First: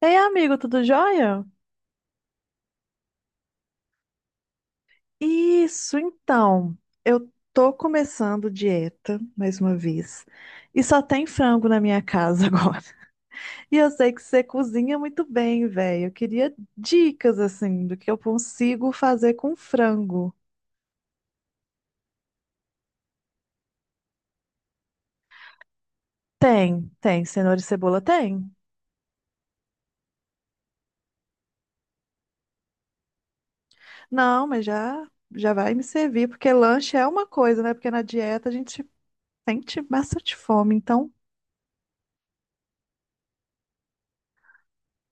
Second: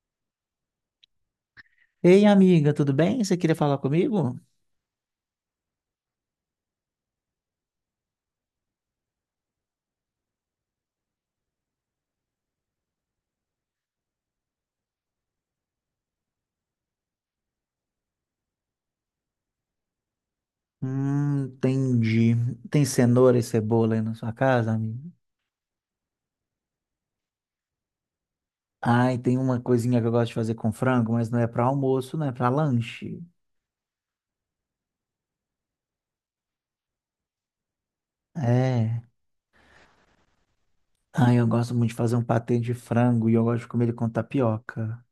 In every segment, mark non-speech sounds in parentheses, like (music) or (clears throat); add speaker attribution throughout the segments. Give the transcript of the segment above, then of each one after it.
Speaker 1: Ei, amigo, tudo jóia?
Speaker 2: Ei, amiga, tudo bem? Você queria falar comigo?
Speaker 1: Isso, então. Eu tô começando dieta, mais uma vez, e só tem frango na minha casa agora. (laughs) E eu sei que você cozinha muito bem, velho. Eu queria dicas, assim, do que eu consigo fazer com frango.
Speaker 2: Entendi. Tem cenoura e cebola aí na sua casa, amiga?
Speaker 1: Tem, tem. Cenoura e cebola tem?
Speaker 2: Ai, tem uma coisinha que eu gosto de fazer com frango, mas não é para almoço, não é para lanche.
Speaker 1: Não, mas já vai me servir, porque lanche é uma coisa, né? Porque na dieta a gente
Speaker 2: É.
Speaker 1: sente bastante fome, então.
Speaker 2: Ai, eu gosto muito de fazer um patê de frango e eu gosto de comer ele com tapioca.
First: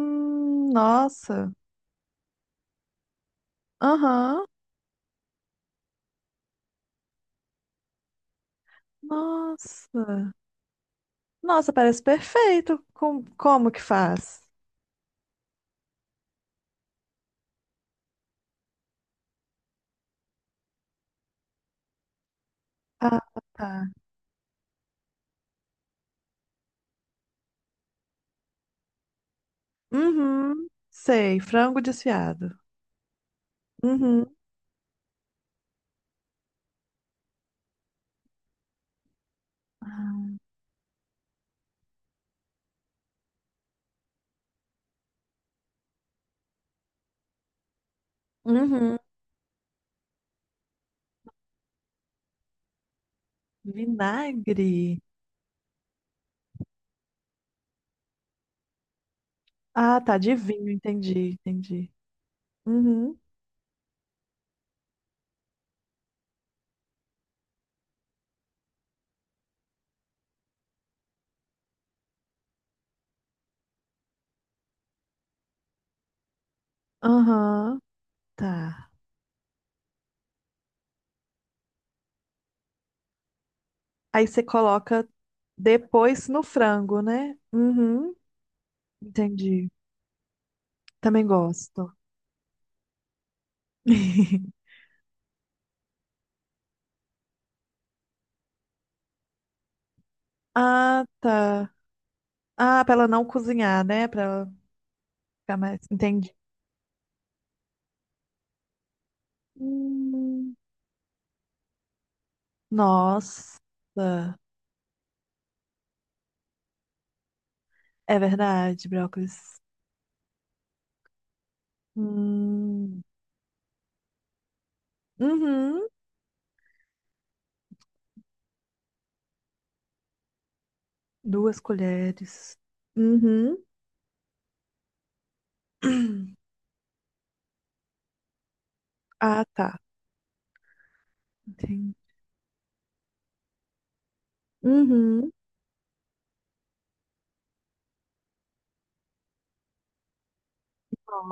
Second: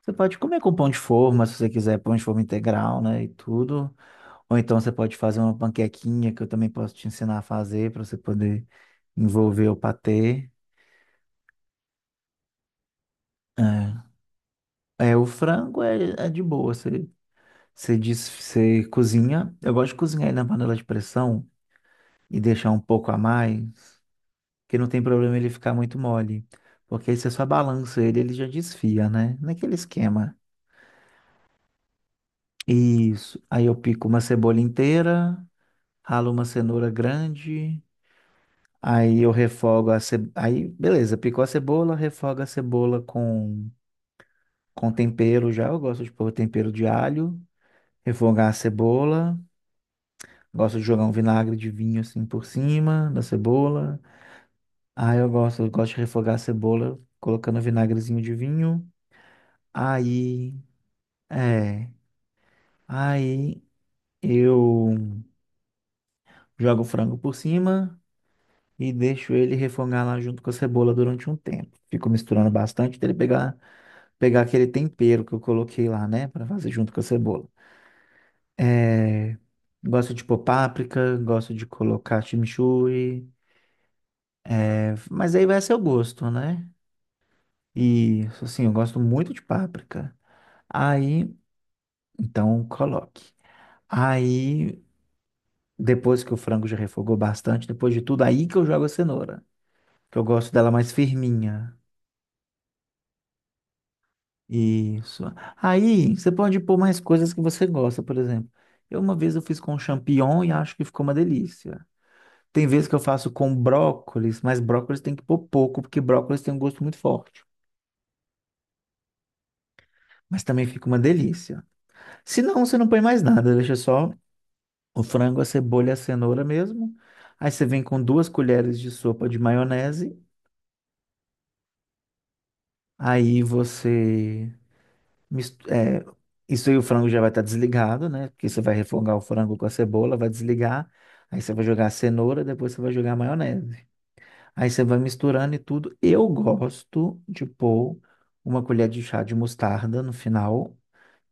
Speaker 2: Você pode comer com pão de forma,
Speaker 1: Nossa.
Speaker 2: se você quiser, pão de forma integral, né, e tudo.
Speaker 1: Aham.
Speaker 2: Ou então você pode fazer uma panquequinha que eu também posso te ensinar a fazer para você poder envolver o
Speaker 1: Nossa.
Speaker 2: patê.
Speaker 1: Nossa, parece perfeito. Como que
Speaker 2: É.
Speaker 1: faz?
Speaker 2: É, o frango é de boa. Você diz, você cozinha. Eu gosto de cozinhar ele na panela de pressão e deixar um pouco a
Speaker 1: Ah,
Speaker 2: mais,
Speaker 1: tá.
Speaker 2: que não tem problema ele ficar muito mole. Porque aí você só balança ele, ele já desfia, né? Naquele esquema.
Speaker 1: Uhum. Sei, frango desfiado.
Speaker 2: Isso. Aí eu pico uma
Speaker 1: Uhum.
Speaker 2: cebola inteira, ralo uma cenoura grande, aí eu refogo a cebola. Aí, beleza, picou a cebola, refoga a cebola com tempero já. Eu gosto de pôr tempero de alho, refogar a
Speaker 1: Uhum.
Speaker 2: cebola. Gosto de jogar um vinagre de vinho assim por cima da cebola.
Speaker 1: Vinagre.
Speaker 2: Aí eu gosto de refogar a cebola colocando vinagrezinho de vinho.
Speaker 1: Ah, tá, de
Speaker 2: Aí,
Speaker 1: vinho,
Speaker 2: é,
Speaker 1: entendi. Uhum.
Speaker 2: aí eu jogo o frango por cima e deixo ele refogar lá junto com a cebola durante um tempo. Fico misturando bastante até ele pegar aquele tempero que eu coloquei lá, né, para fazer junto com a cebola.
Speaker 1: Aham, tá.
Speaker 2: É, gosto de pôr páprica, gosto de colocar chimichurri,
Speaker 1: Aí você
Speaker 2: é,
Speaker 1: coloca
Speaker 2: mas aí vai a seu
Speaker 1: depois
Speaker 2: gosto,
Speaker 1: no
Speaker 2: né?
Speaker 1: frango, né? Uhum.
Speaker 2: E assim, eu gosto muito de
Speaker 1: Entendi.
Speaker 2: páprica.
Speaker 1: Também
Speaker 2: Aí,
Speaker 1: gosto.
Speaker 2: então, coloque.
Speaker 1: (laughs)
Speaker 2: Aí, depois que o frango já refogou bastante, depois de tudo, aí que eu jogo a cenoura. Que eu gosto dela mais
Speaker 1: Ah, tá.
Speaker 2: firminha.
Speaker 1: Ah, pra ela não cozinhar, né? Pra ela
Speaker 2: Isso.
Speaker 1: ficar mais.
Speaker 2: Aí, você
Speaker 1: Entendi.
Speaker 2: pode pôr mais coisas que você gosta, por exemplo. Eu uma vez eu fiz com champignon e
Speaker 1: Hum,
Speaker 2: acho que ficou uma delícia. Tem vezes que eu faço com
Speaker 1: Nossa,
Speaker 2: brócolis, mas brócolis tem que pôr pouco, porque brócolis tem um gosto muito forte.
Speaker 1: é verdade, brócolis.
Speaker 2: Mas também fica uma delícia. Se não, você não põe
Speaker 1: Hum.
Speaker 2: mais nada, deixa só o frango, a
Speaker 1: Uhum.
Speaker 2: cebola e a cenoura mesmo. Aí você vem com duas colheres de sopa de maionese.
Speaker 1: Duas colheres.
Speaker 2: Aí
Speaker 1: Uhum.
Speaker 2: você mis- é,
Speaker 1: (clears throat)
Speaker 2: isso aí o frango já vai estar desligado, né? Porque você vai refogar o
Speaker 1: Ah,
Speaker 2: frango com a
Speaker 1: tá.
Speaker 2: cebola, vai desligar. Aí você vai jogar a
Speaker 1: Entendi.
Speaker 2: cenoura, depois você vai jogar a maionese. Aí você vai
Speaker 1: Uhum.
Speaker 2: misturando e tudo. Eu gosto de pôr uma colher de chá de mostarda no final,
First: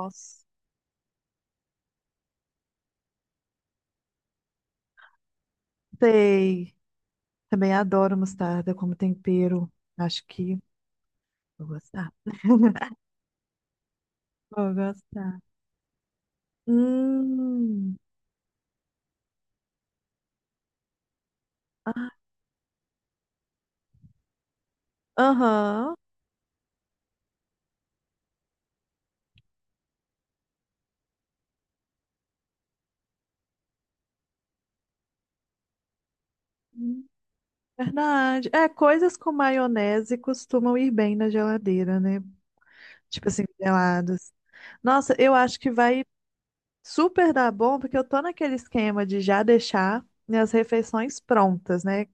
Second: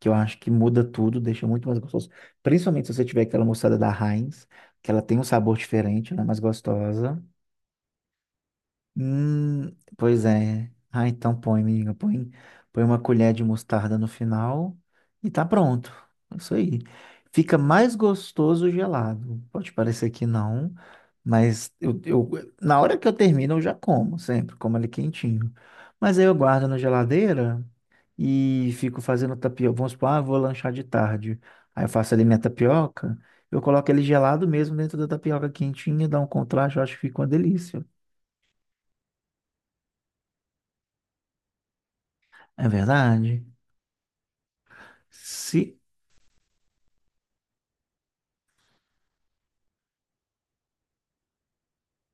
Speaker 2: que eu acho que muda tudo, deixa muito mais gostoso. Principalmente se você tiver aquela mostarda da Heinz, que ela tem um sabor diferente, ela é mais
Speaker 1: Sei.
Speaker 2: gostosa.
Speaker 1: Também adoro mostarda como tempero. Acho
Speaker 2: Pois
Speaker 1: que
Speaker 2: é. Ah, então põe,
Speaker 1: vou
Speaker 2: amiga.
Speaker 1: gostar.
Speaker 2: Põe uma
Speaker 1: (laughs)
Speaker 2: colher de mostarda no
Speaker 1: Vou
Speaker 2: final e
Speaker 1: gostar.
Speaker 2: tá pronto. É isso aí. Fica mais
Speaker 1: Hum.
Speaker 2: gostoso gelado. Pode parecer que não, mas na hora que eu termino, eu já como sempre, como ele quentinho.
Speaker 1: Aham.
Speaker 2: Mas aí eu guardo na geladeira e fico fazendo tapioca. Vamos supor, ah, vou lanchar de tarde. Aí eu faço ali minha tapioca. Eu coloco ele gelado mesmo dentro da tapioca quentinha, dá um contraste, eu acho que
Speaker 1: Hum,
Speaker 2: fica uma delícia.
Speaker 1: verdade. É, coisas com maionese costumam ir bem na geladeira, né?
Speaker 2: É
Speaker 1: Tipo
Speaker 2: verdade?
Speaker 1: assim, gelados. Nossa, eu acho que
Speaker 2: Se
Speaker 1: vai super dá bom, porque eu tô naquele esquema de já deixar minhas refeições prontas, né?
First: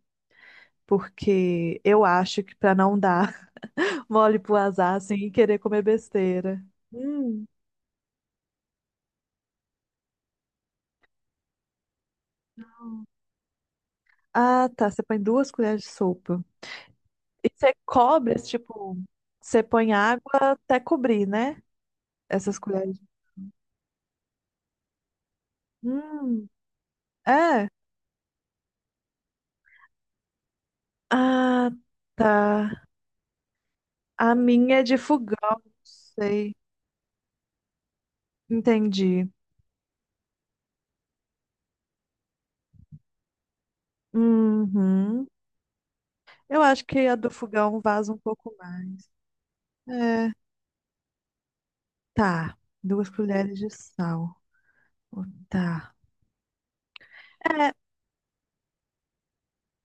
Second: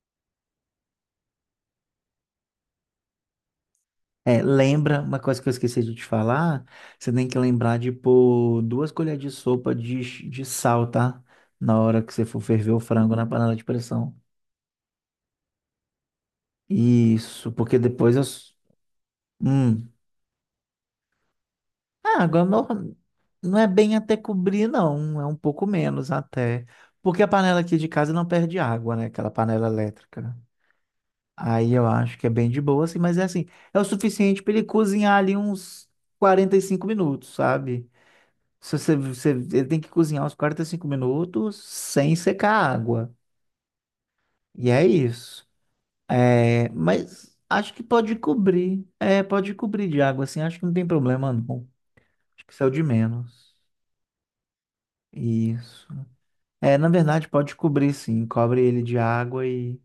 Speaker 1: Porque eu acho que pra não dar (laughs) mole
Speaker 2: é,
Speaker 1: pro azar,
Speaker 2: Lembra
Speaker 1: assim,
Speaker 2: uma
Speaker 1: e
Speaker 2: coisa que eu
Speaker 1: querer comer
Speaker 2: esqueci de te
Speaker 1: besteira.
Speaker 2: falar, você tem que
Speaker 1: Hum.
Speaker 2: lembrar de pôr duas colheres de sopa de sal, tá? Na hora que você for ferver o frango na panela de pressão.
Speaker 1: Ah, tá. Você põe duas colheres de sopa. E
Speaker 2: Isso,
Speaker 1: você
Speaker 2: porque depois eu.
Speaker 1: cobre,
Speaker 2: S-
Speaker 1: tipo, você
Speaker 2: Hum.
Speaker 1: põe água até cobrir, né?
Speaker 2: Ah, agora
Speaker 1: Essas
Speaker 2: não,
Speaker 1: colheres.
Speaker 2: não é bem até cobrir, não. É um pouco menos
Speaker 1: Hum,
Speaker 2: até. Porque a panela
Speaker 1: é.
Speaker 2: aqui de casa não perde água, né? Aquela panela elétrica.
Speaker 1: Ah,
Speaker 2: Aí eu acho que é
Speaker 1: tá.
Speaker 2: bem de boa, assim, mas é assim, é o
Speaker 1: A
Speaker 2: suficiente para ele
Speaker 1: minha é de
Speaker 2: cozinhar ali
Speaker 1: fogão, não
Speaker 2: uns quarenta
Speaker 1: sei.
Speaker 2: e cinco minutos, sabe? Se
Speaker 1: Entendi.
Speaker 2: ele tem que cozinhar uns 45 minutos sem secar a água. E é
Speaker 1: Uhum.
Speaker 2: isso.
Speaker 1: Eu
Speaker 2: É,
Speaker 1: acho que a do
Speaker 2: mas acho
Speaker 1: fogão
Speaker 2: que
Speaker 1: vaza
Speaker 2: pode
Speaker 1: um pouco
Speaker 2: cobrir.
Speaker 1: mais.
Speaker 2: É, pode cobrir de água,
Speaker 1: É,
Speaker 2: assim. Acho que não tem problema, não. Acho que
Speaker 1: tá.
Speaker 2: isso é o de
Speaker 1: Duas
Speaker 2: menos.
Speaker 1: colheres de sal. Oh,
Speaker 2: Isso.
Speaker 1: tá.
Speaker 2: É, na verdade, pode
Speaker 1: É,
Speaker 2: cobrir, sim. Cobre ele de água e,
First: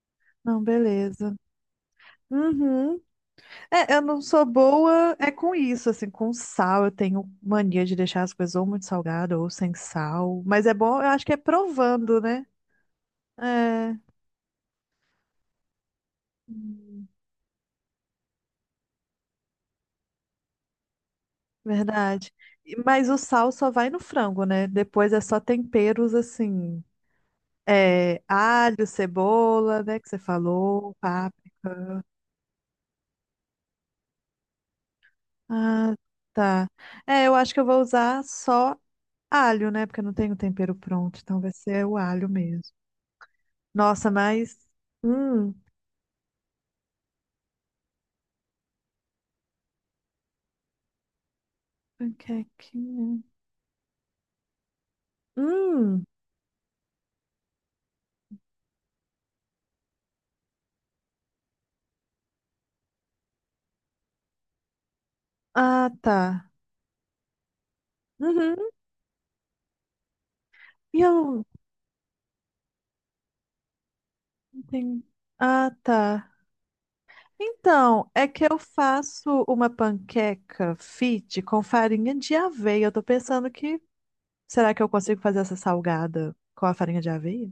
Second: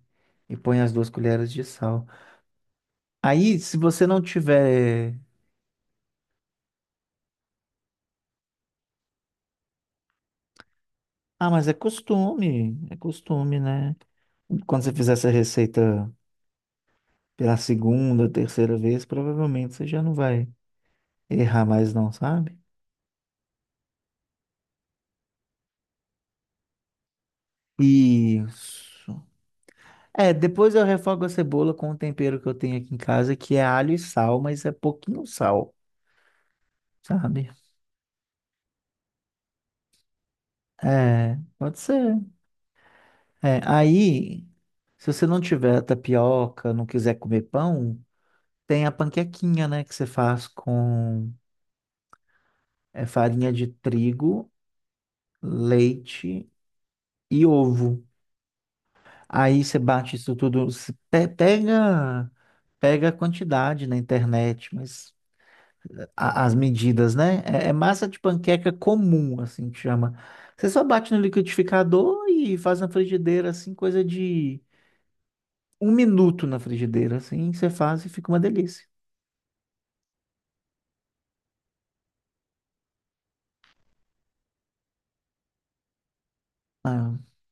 Speaker 2: e
Speaker 1: não,
Speaker 2: põe as duas
Speaker 1: beleza.
Speaker 2: colheres de sal.
Speaker 1: Uhum.
Speaker 2: Aí, se
Speaker 1: É, eu
Speaker 2: você não
Speaker 1: não sou boa
Speaker 2: tiver.
Speaker 1: é com isso, assim, com sal. Eu tenho mania de deixar as coisas ou muito salgada ou sem sal. Mas é bom, eu acho que é
Speaker 2: Ah, mas é
Speaker 1: provando, né?
Speaker 2: costume. É costume,
Speaker 1: É,
Speaker 2: né? Quando você fizer essa receita
Speaker 1: hum,
Speaker 2: pela segunda, terceira vez, provavelmente você já não vai errar mais não,
Speaker 1: verdade.
Speaker 2: sabe?
Speaker 1: E- mas o sal só vai no frango, né? Depois é só temperos assim. É, alho,
Speaker 2: Isso.
Speaker 1: cebola, né? Que você
Speaker 2: É, depois eu
Speaker 1: falou,
Speaker 2: refogo a cebola com o tempero que eu tenho aqui em casa, que é alho e sal, mas é pouquinho sal,
Speaker 1: ah, tá. É, eu
Speaker 2: sabe?
Speaker 1: acho que eu vou usar só alho, né? Porque eu não tenho tempero pronto,
Speaker 2: É,
Speaker 1: então vai
Speaker 2: pode
Speaker 1: ser o
Speaker 2: ser.
Speaker 1: alho mesmo.
Speaker 2: É,
Speaker 1: Nossa,
Speaker 2: aí,
Speaker 1: mas.
Speaker 2: se você não
Speaker 1: Hum,
Speaker 2: tiver tapioca, não quiser comer pão, tem a panquequinha, né, que você faz com é,
Speaker 1: panquequinha.
Speaker 2: farinha de trigo,
Speaker 1: Hum,
Speaker 2: leite e ovo. Aí você bate isso tudo, se pe- pega, pega a quantidade na internet, mas
Speaker 1: ah, tá.
Speaker 2: as medidas, né? É, é massa de
Speaker 1: Uhum.
Speaker 2: panqueca comum, assim que chama. Você só
Speaker 1: E
Speaker 2: bate no
Speaker 1: eu
Speaker 2: liquidificador e faz na frigideira, assim, coisa de
Speaker 1: não tenho. Ah,
Speaker 2: um
Speaker 1: tá.
Speaker 2: minuto na frigideira, assim, você faz e
Speaker 1: Então, é
Speaker 2: fica uma
Speaker 1: que eu
Speaker 2: delícia.
Speaker 1: faço uma panqueca fit com farinha de aveia. Eu tô pensando que. Será que eu consigo fazer essa salgada com a farinha de
Speaker 2: Ah,
Speaker 1: aveia?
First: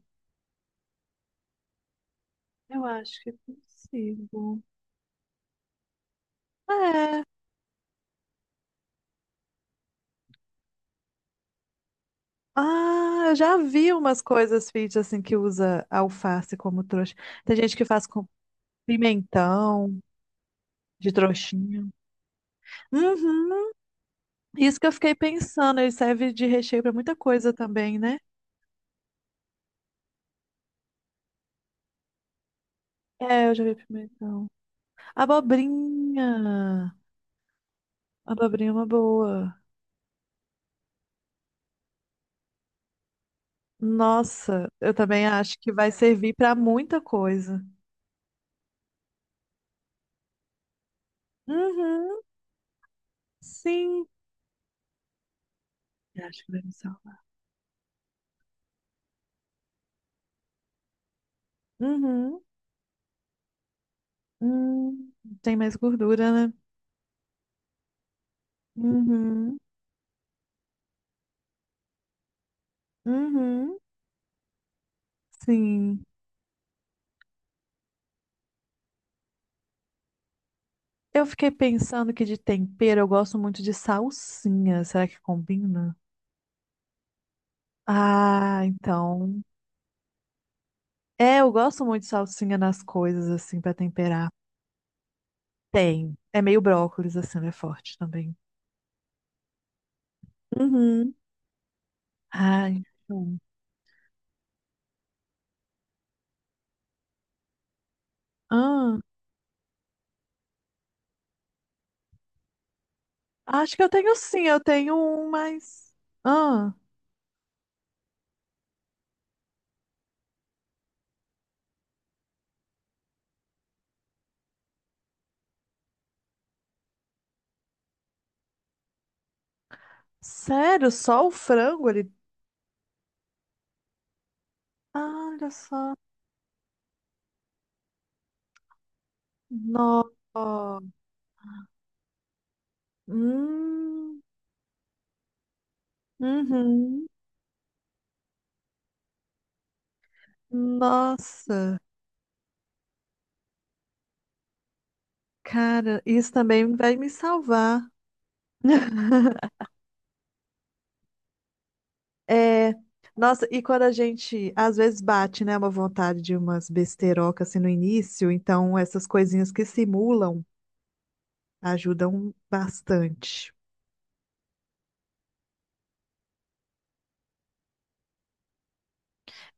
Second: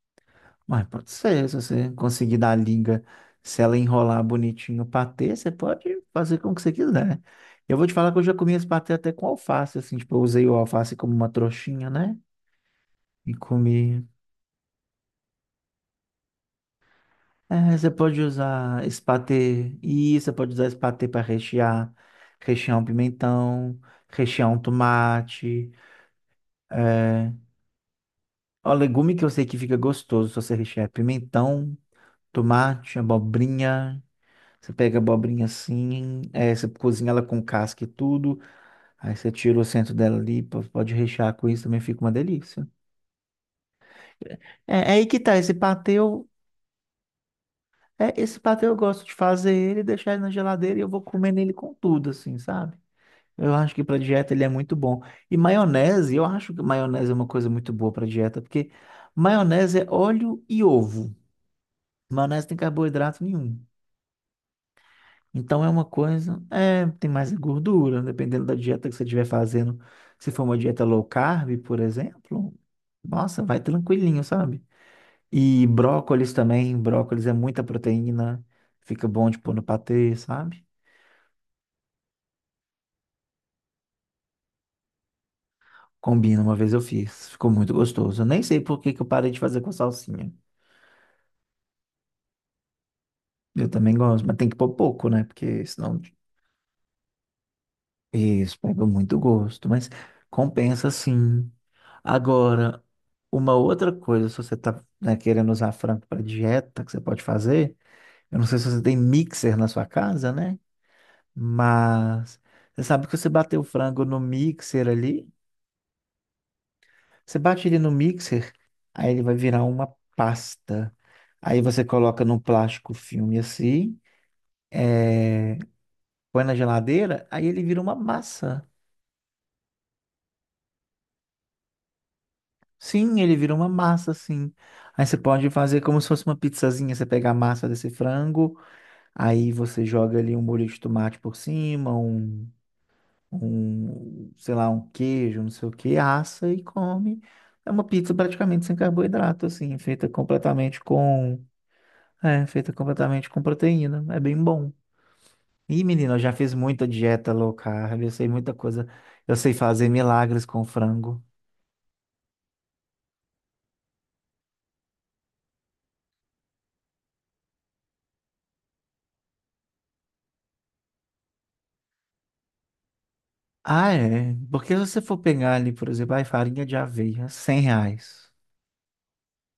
Speaker 2: mas pode ser, se você conseguir dar a
Speaker 1: Eu
Speaker 2: liga,
Speaker 1: acho que
Speaker 2: se ela enrolar
Speaker 1: consigo.
Speaker 2: bonitinho o patê, você pode fazer como que você quiser.
Speaker 1: É.
Speaker 2: Eu vou te falar que eu já comi esse patê até com alface, assim, tipo, eu usei o alface como uma trouxinha, né?
Speaker 1: Ah,
Speaker 2: E
Speaker 1: eu já vi
Speaker 2: comi.
Speaker 1: umas coisas fit assim que usa alface como trouxa. Tem
Speaker 2: É,
Speaker 1: gente que
Speaker 2: você
Speaker 1: faz
Speaker 2: pode
Speaker 1: com
Speaker 2: usar esse patê,
Speaker 1: pimentão
Speaker 2: e você pode usar esse patê
Speaker 1: de
Speaker 2: para
Speaker 1: trouxinha.
Speaker 2: rechear, rechear um
Speaker 1: Uhum,
Speaker 2: pimentão, rechear um
Speaker 1: isso que eu fiquei
Speaker 2: tomate.
Speaker 1: pensando, ele serve de recheio pra muita
Speaker 2: É...
Speaker 1: coisa também, né?
Speaker 2: Ó, legume que eu sei que fica gostoso se você rechear é pimentão, tomate,
Speaker 1: É, eu já vi
Speaker 2: abobrinha.
Speaker 1: pimentão.
Speaker 2: Você pega a abobrinha assim, é, você
Speaker 1: Abobrinha.
Speaker 2: cozinha ela com casca e tudo.
Speaker 1: Abobrinha é uma
Speaker 2: Aí você
Speaker 1: boa.
Speaker 2: tira o centro dela ali, pode rechear com isso, também fica uma delícia.
Speaker 1: Nossa,
Speaker 2: É, é
Speaker 1: eu
Speaker 2: aí que
Speaker 1: também
Speaker 2: tá,
Speaker 1: acho que vai servir pra muita coisa.
Speaker 2: esse patê eu gosto de fazer ele, deixar ele na geladeira e eu vou comendo ele com tudo,
Speaker 1: Uhum,
Speaker 2: assim, sabe? Eu acho que para
Speaker 1: sim.
Speaker 2: dieta ele é muito bom. E maionese, eu
Speaker 1: Eu acho que
Speaker 2: acho
Speaker 1: vai
Speaker 2: que
Speaker 1: no sal.
Speaker 2: maionese é uma coisa muito boa para dieta, porque maionese é óleo e ovo.
Speaker 1: Uhum.
Speaker 2: Maionese não tem carboidrato nenhum.
Speaker 1: Hum, tem
Speaker 2: Então é
Speaker 1: mais
Speaker 2: uma
Speaker 1: gordura,
Speaker 2: coisa,
Speaker 1: né?
Speaker 2: é, tem mais gordura, dependendo da dieta que você estiver
Speaker 1: Uhum.
Speaker 2: fazendo. Se for uma dieta low carb, por exemplo, nossa, vai
Speaker 1: Uhum,
Speaker 2: tranquilinho, sabe? E
Speaker 1: sim.
Speaker 2: brócolis também, brócolis é muita proteína, fica bom de pôr no patê, sabe?
Speaker 1: Eu fiquei pensando que de tempero eu gosto muito de salsinha. Será que combina?
Speaker 2: Combina, uma vez eu fiz, ficou muito gostoso. Eu nem sei
Speaker 1: Ah,
Speaker 2: por que que eu parei de
Speaker 1: então.
Speaker 2: fazer com salsinha.
Speaker 1: É, eu gosto muito de salsinha nas coisas, assim,
Speaker 2: Eu
Speaker 1: pra
Speaker 2: também gosto,
Speaker 1: temperar.
Speaker 2: mas tem que pôr pouco, né? Porque senão
Speaker 1: Tem. É meio brócolis, assim, ela é forte também.
Speaker 2: isso, pega muito gosto, mas compensa
Speaker 1: Uhum.
Speaker 2: sim. Agora,
Speaker 1: Ai, bom.
Speaker 2: uma outra coisa, se você tá, né, querendo usar frango para dieta, que você pode fazer, eu não sei se você tem
Speaker 1: Ah,
Speaker 2: mixer na sua casa, né? Mas você sabe que você bater o
Speaker 1: acho que eu
Speaker 2: frango
Speaker 1: tenho
Speaker 2: no
Speaker 1: sim, eu
Speaker 2: mixer
Speaker 1: tenho
Speaker 2: ali,
Speaker 1: um, mas. Ah,
Speaker 2: você bate ele no mixer, aí ele vai virar uma pasta. Aí você coloca num plástico filme assim, eh, põe na geladeira, aí ele vira uma massa.
Speaker 1: sério? Só o frango ali?
Speaker 2: Sim, ele vira uma massa, assim. Aí você
Speaker 1: Ah,
Speaker 2: pode
Speaker 1: olha
Speaker 2: fazer
Speaker 1: só.
Speaker 2: como se fosse uma pizzazinha. Você pega a massa desse frango, aí você joga ali um molho de
Speaker 1: Nossa.
Speaker 2: tomate por cima, um,
Speaker 1: Hum,
Speaker 2: um, sei lá, um queijo, não sei o que, assa e
Speaker 1: uhum.
Speaker 2: come. É uma pizza praticamente sem carboidrato, assim, feita completamente com,
Speaker 1: Nossa,
Speaker 2: é, feita completamente com proteína. É bem bom. Ih,
Speaker 1: cara,
Speaker 2: menina, eu
Speaker 1: isso
Speaker 2: já fiz
Speaker 1: também
Speaker 2: muita
Speaker 1: vai me
Speaker 2: dieta low
Speaker 1: salvar.
Speaker 2: carb, eu sei muita coisa. Eu sei
Speaker 1: (laughs)
Speaker 2: fazer milagres com frango.
Speaker 1: É, nossa, e quando a gente às vezes bate, né, uma vontade de umas besterocas assim no início, então essas coisinhas que simulam ajudam bastante.
Speaker 2: Ah, é. Porque se você for pegar ali, por exemplo, ai, farinha de aveia, R$ 100.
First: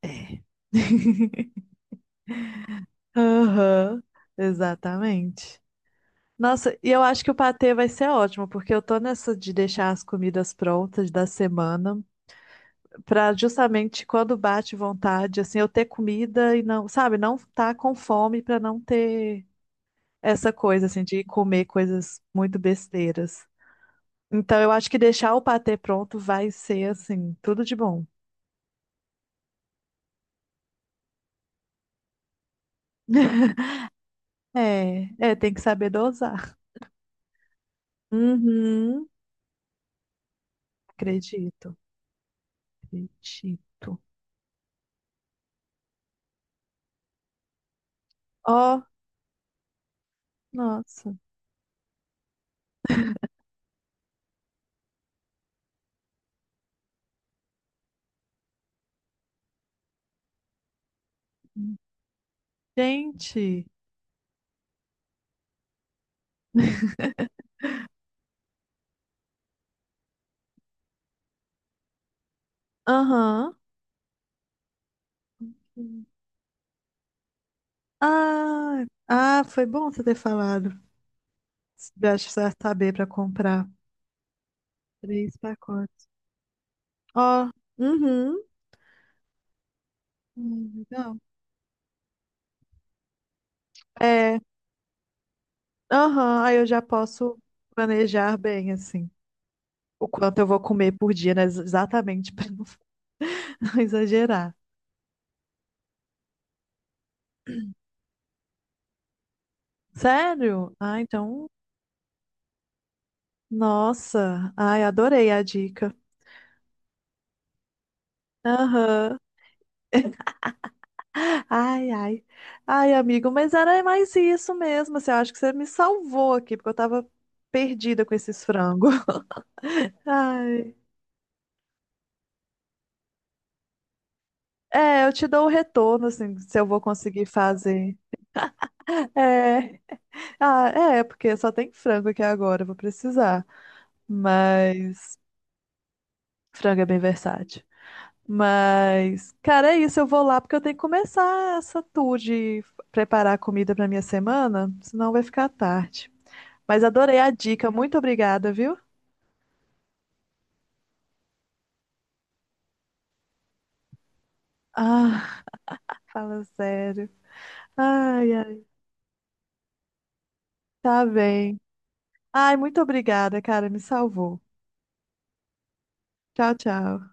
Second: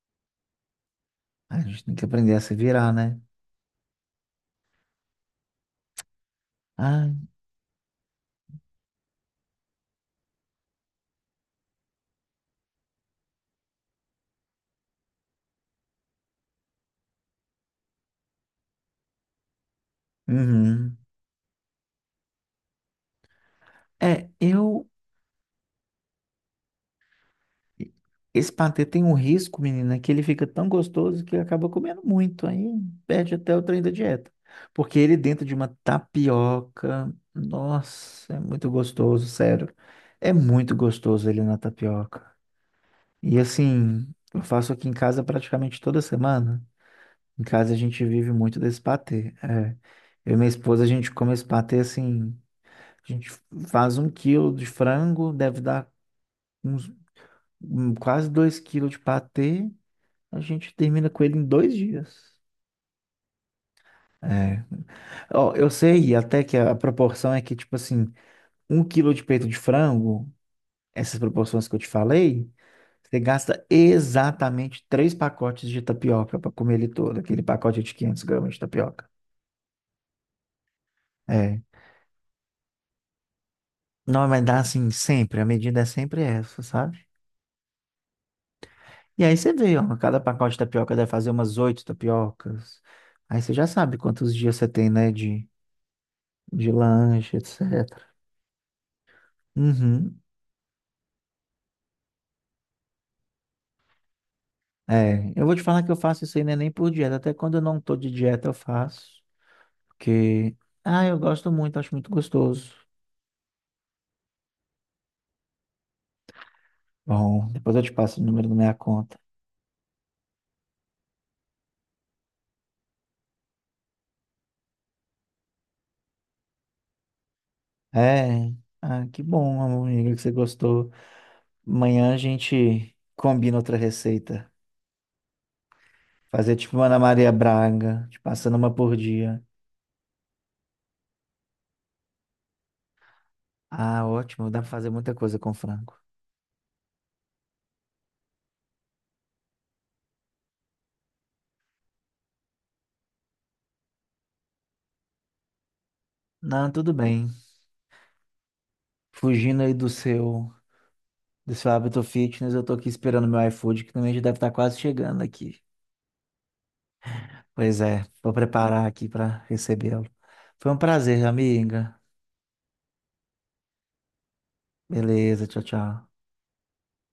Speaker 1: É. (laughs)
Speaker 2: A gente tem que aprender a se virar, né?
Speaker 1: Aham, exatamente. Nossa, e eu
Speaker 2: Ah,
Speaker 1: acho que o patê vai ser ótimo, porque eu tô nessa de deixar as comidas prontas da semana. Pra justamente quando bate vontade, assim, eu ter comida e não, sabe, não tá com fome pra não ter essa coisa,
Speaker 2: uhum.
Speaker 1: assim, de comer coisas muito besteiras.
Speaker 2: É,
Speaker 1: Então, eu
Speaker 2: eu.
Speaker 1: acho que deixar o patê pronto vai ser, assim, tudo de bom.
Speaker 2: Esse patê tem um risco, menina, que ele fica tão gostoso que acaba comendo muito. Aí perde
Speaker 1: (laughs)
Speaker 2: até o trem da dieta. Porque
Speaker 1: É,
Speaker 2: ele
Speaker 1: é,
Speaker 2: dentro de
Speaker 1: tem que
Speaker 2: uma
Speaker 1: saber dosar.
Speaker 2: tapioca. Nossa, é muito
Speaker 1: Uhum,
Speaker 2: gostoso, sério. É muito gostoso ele na
Speaker 1: acredito,
Speaker 2: tapioca. E
Speaker 1: acredito.
Speaker 2: assim, eu faço aqui em casa praticamente toda semana. Em casa a gente vive muito desse
Speaker 1: Ó,
Speaker 2: patê. É. Eu e minha esposa, a gente
Speaker 1: nossa.
Speaker 2: come esse patê assim. A gente faz 1 quilo de frango, deve dar uns quase 2 quilos de patê. A gente termina com ele em 2 dias.
Speaker 1: Gente,
Speaker 2: É. Ó, eu sei até que a proporção é que, tipo assim, 1 quilo de peito de frango, essas proporções que eu te falei, você
Speaker 1: aham.
Speaker 2: gasta exatamente três pacotes de tapioca para comer ele todo, aquele pacote de 500 gramas de
Speaker 1: Ah,
Speaker 2: tapioca.
Speaker 1: ah, foi bom você ter falado.
Speaker 2: É.
Speaker 1: Acho que você vai saber pra comprar.
Speaker 2: Não vai dar assim
Speaker 1: Três
Speaker 2: sempre, a medida é
Speaker 1: pacotes.
Speaker 2: sempre essa, sabe?
Speaker 1: Ó, uhum.
Speaker 2: E aí você vê, ó, cada pacote de tapioca deve
Speaker 1: Legal.
Speaker 2: fazer umas oito tapiocas. Aí você já sabe quantos
Speaker 1: É,
Speaker 2: dias você tem, né, de,
Speaker 1: aham, aí eu
Speaker 2: de
Speaker 1: já
Speaker 2: lanche,
Speaker 1: posso
Speaker 2: etc.
Speaker 1: planejar bem, assim, o
Speaker 2: Uhum.
Speaker 1: quanto eu vou comer por dia, né? Exatamente, (laughs) para não exagerar.
Speaker 2: É, eu vou te falar que eu faço isso aí não é nem por dieta, até quando eu não tô de dieta eu faço, porque,
Speaker 1: Sério? Ah,
Speaker 2: ah, eu
Speaker 1: então,
Speaker 2: gosto muito, acho muito gostoso.
Speaker 1: nossa, ai, adorei a dica.
Speaker 2: Bom, depois eu te passo o número da minha conta.
Speaker 1: Aham. Ai, ai. Ai, amigo, mas era mais isso mesmo, assim, eu acho que você me salvou aqui, porque eu tava perdida com esses
Speaker 2: É,
Speaker 1: frangos.
Speaker 2: ah, que bom,
Speaker 1: (laughs)
Speaker 2: amigo, que você
Speaker 1: Ai.
Speaker 2: gostou. Amanhã a gente combina outra receita.
Speaker 1: É, eu te dou o retorno, assim,
Speaker 2: Fazer
Speaker 1: se eu
Speaker 2: tipo
Speaker 1: vou
Speaker 2: uma Ana
Speaker 1: conseguir
Speaker 2: Maria
Speaker 1: fazer.
Speaker 2: Braga, te passando uma por dia.
Speaker 1: É. Ah, é, porque só tem frango aqui agora, eu vou precisar.
Speaker 2: Ah, ótimo, dá pra fazer muita
Speaker 1: Mas
Speaker 2: coisa com frango.
Speaker 1: frango é bem versátil. Mas, cara, é isso, eu vou lá porque eu tenho que começar essa tour de preparar comida pra minha semana, senão vai ficar tarde.
Speaker 2: Não,
Speaker 1: Mas
Speaker 2: tudo
Speaker 1: adorei
Speaker 2: bem.
Speaker 1: a dica, muito obrigada, viu?
Speaker 2: Fugindo aí do seu hábito fitness, eu tô aqui esperando meu iFood, que também já deve estar quase chegando
Speaker 1: Ah,
Speaker 2: aqui.
Speaker 1: fala sério.
Speaker 2: Pois é, vou
Speaker 1: Ai, ai,
Speaker 2: preparar aqui pra recebê-lo. Foi um
Speaker 1: tá
Speaker 2: prazer,
Speaker 1: bem.
Speaker 2: amiga.
Speaker 1: Ai, muito obrigada, cara, me salvou.
Speaker 2: Beleza, tchau, tchau.
Speaker 1: Tchau, tchau.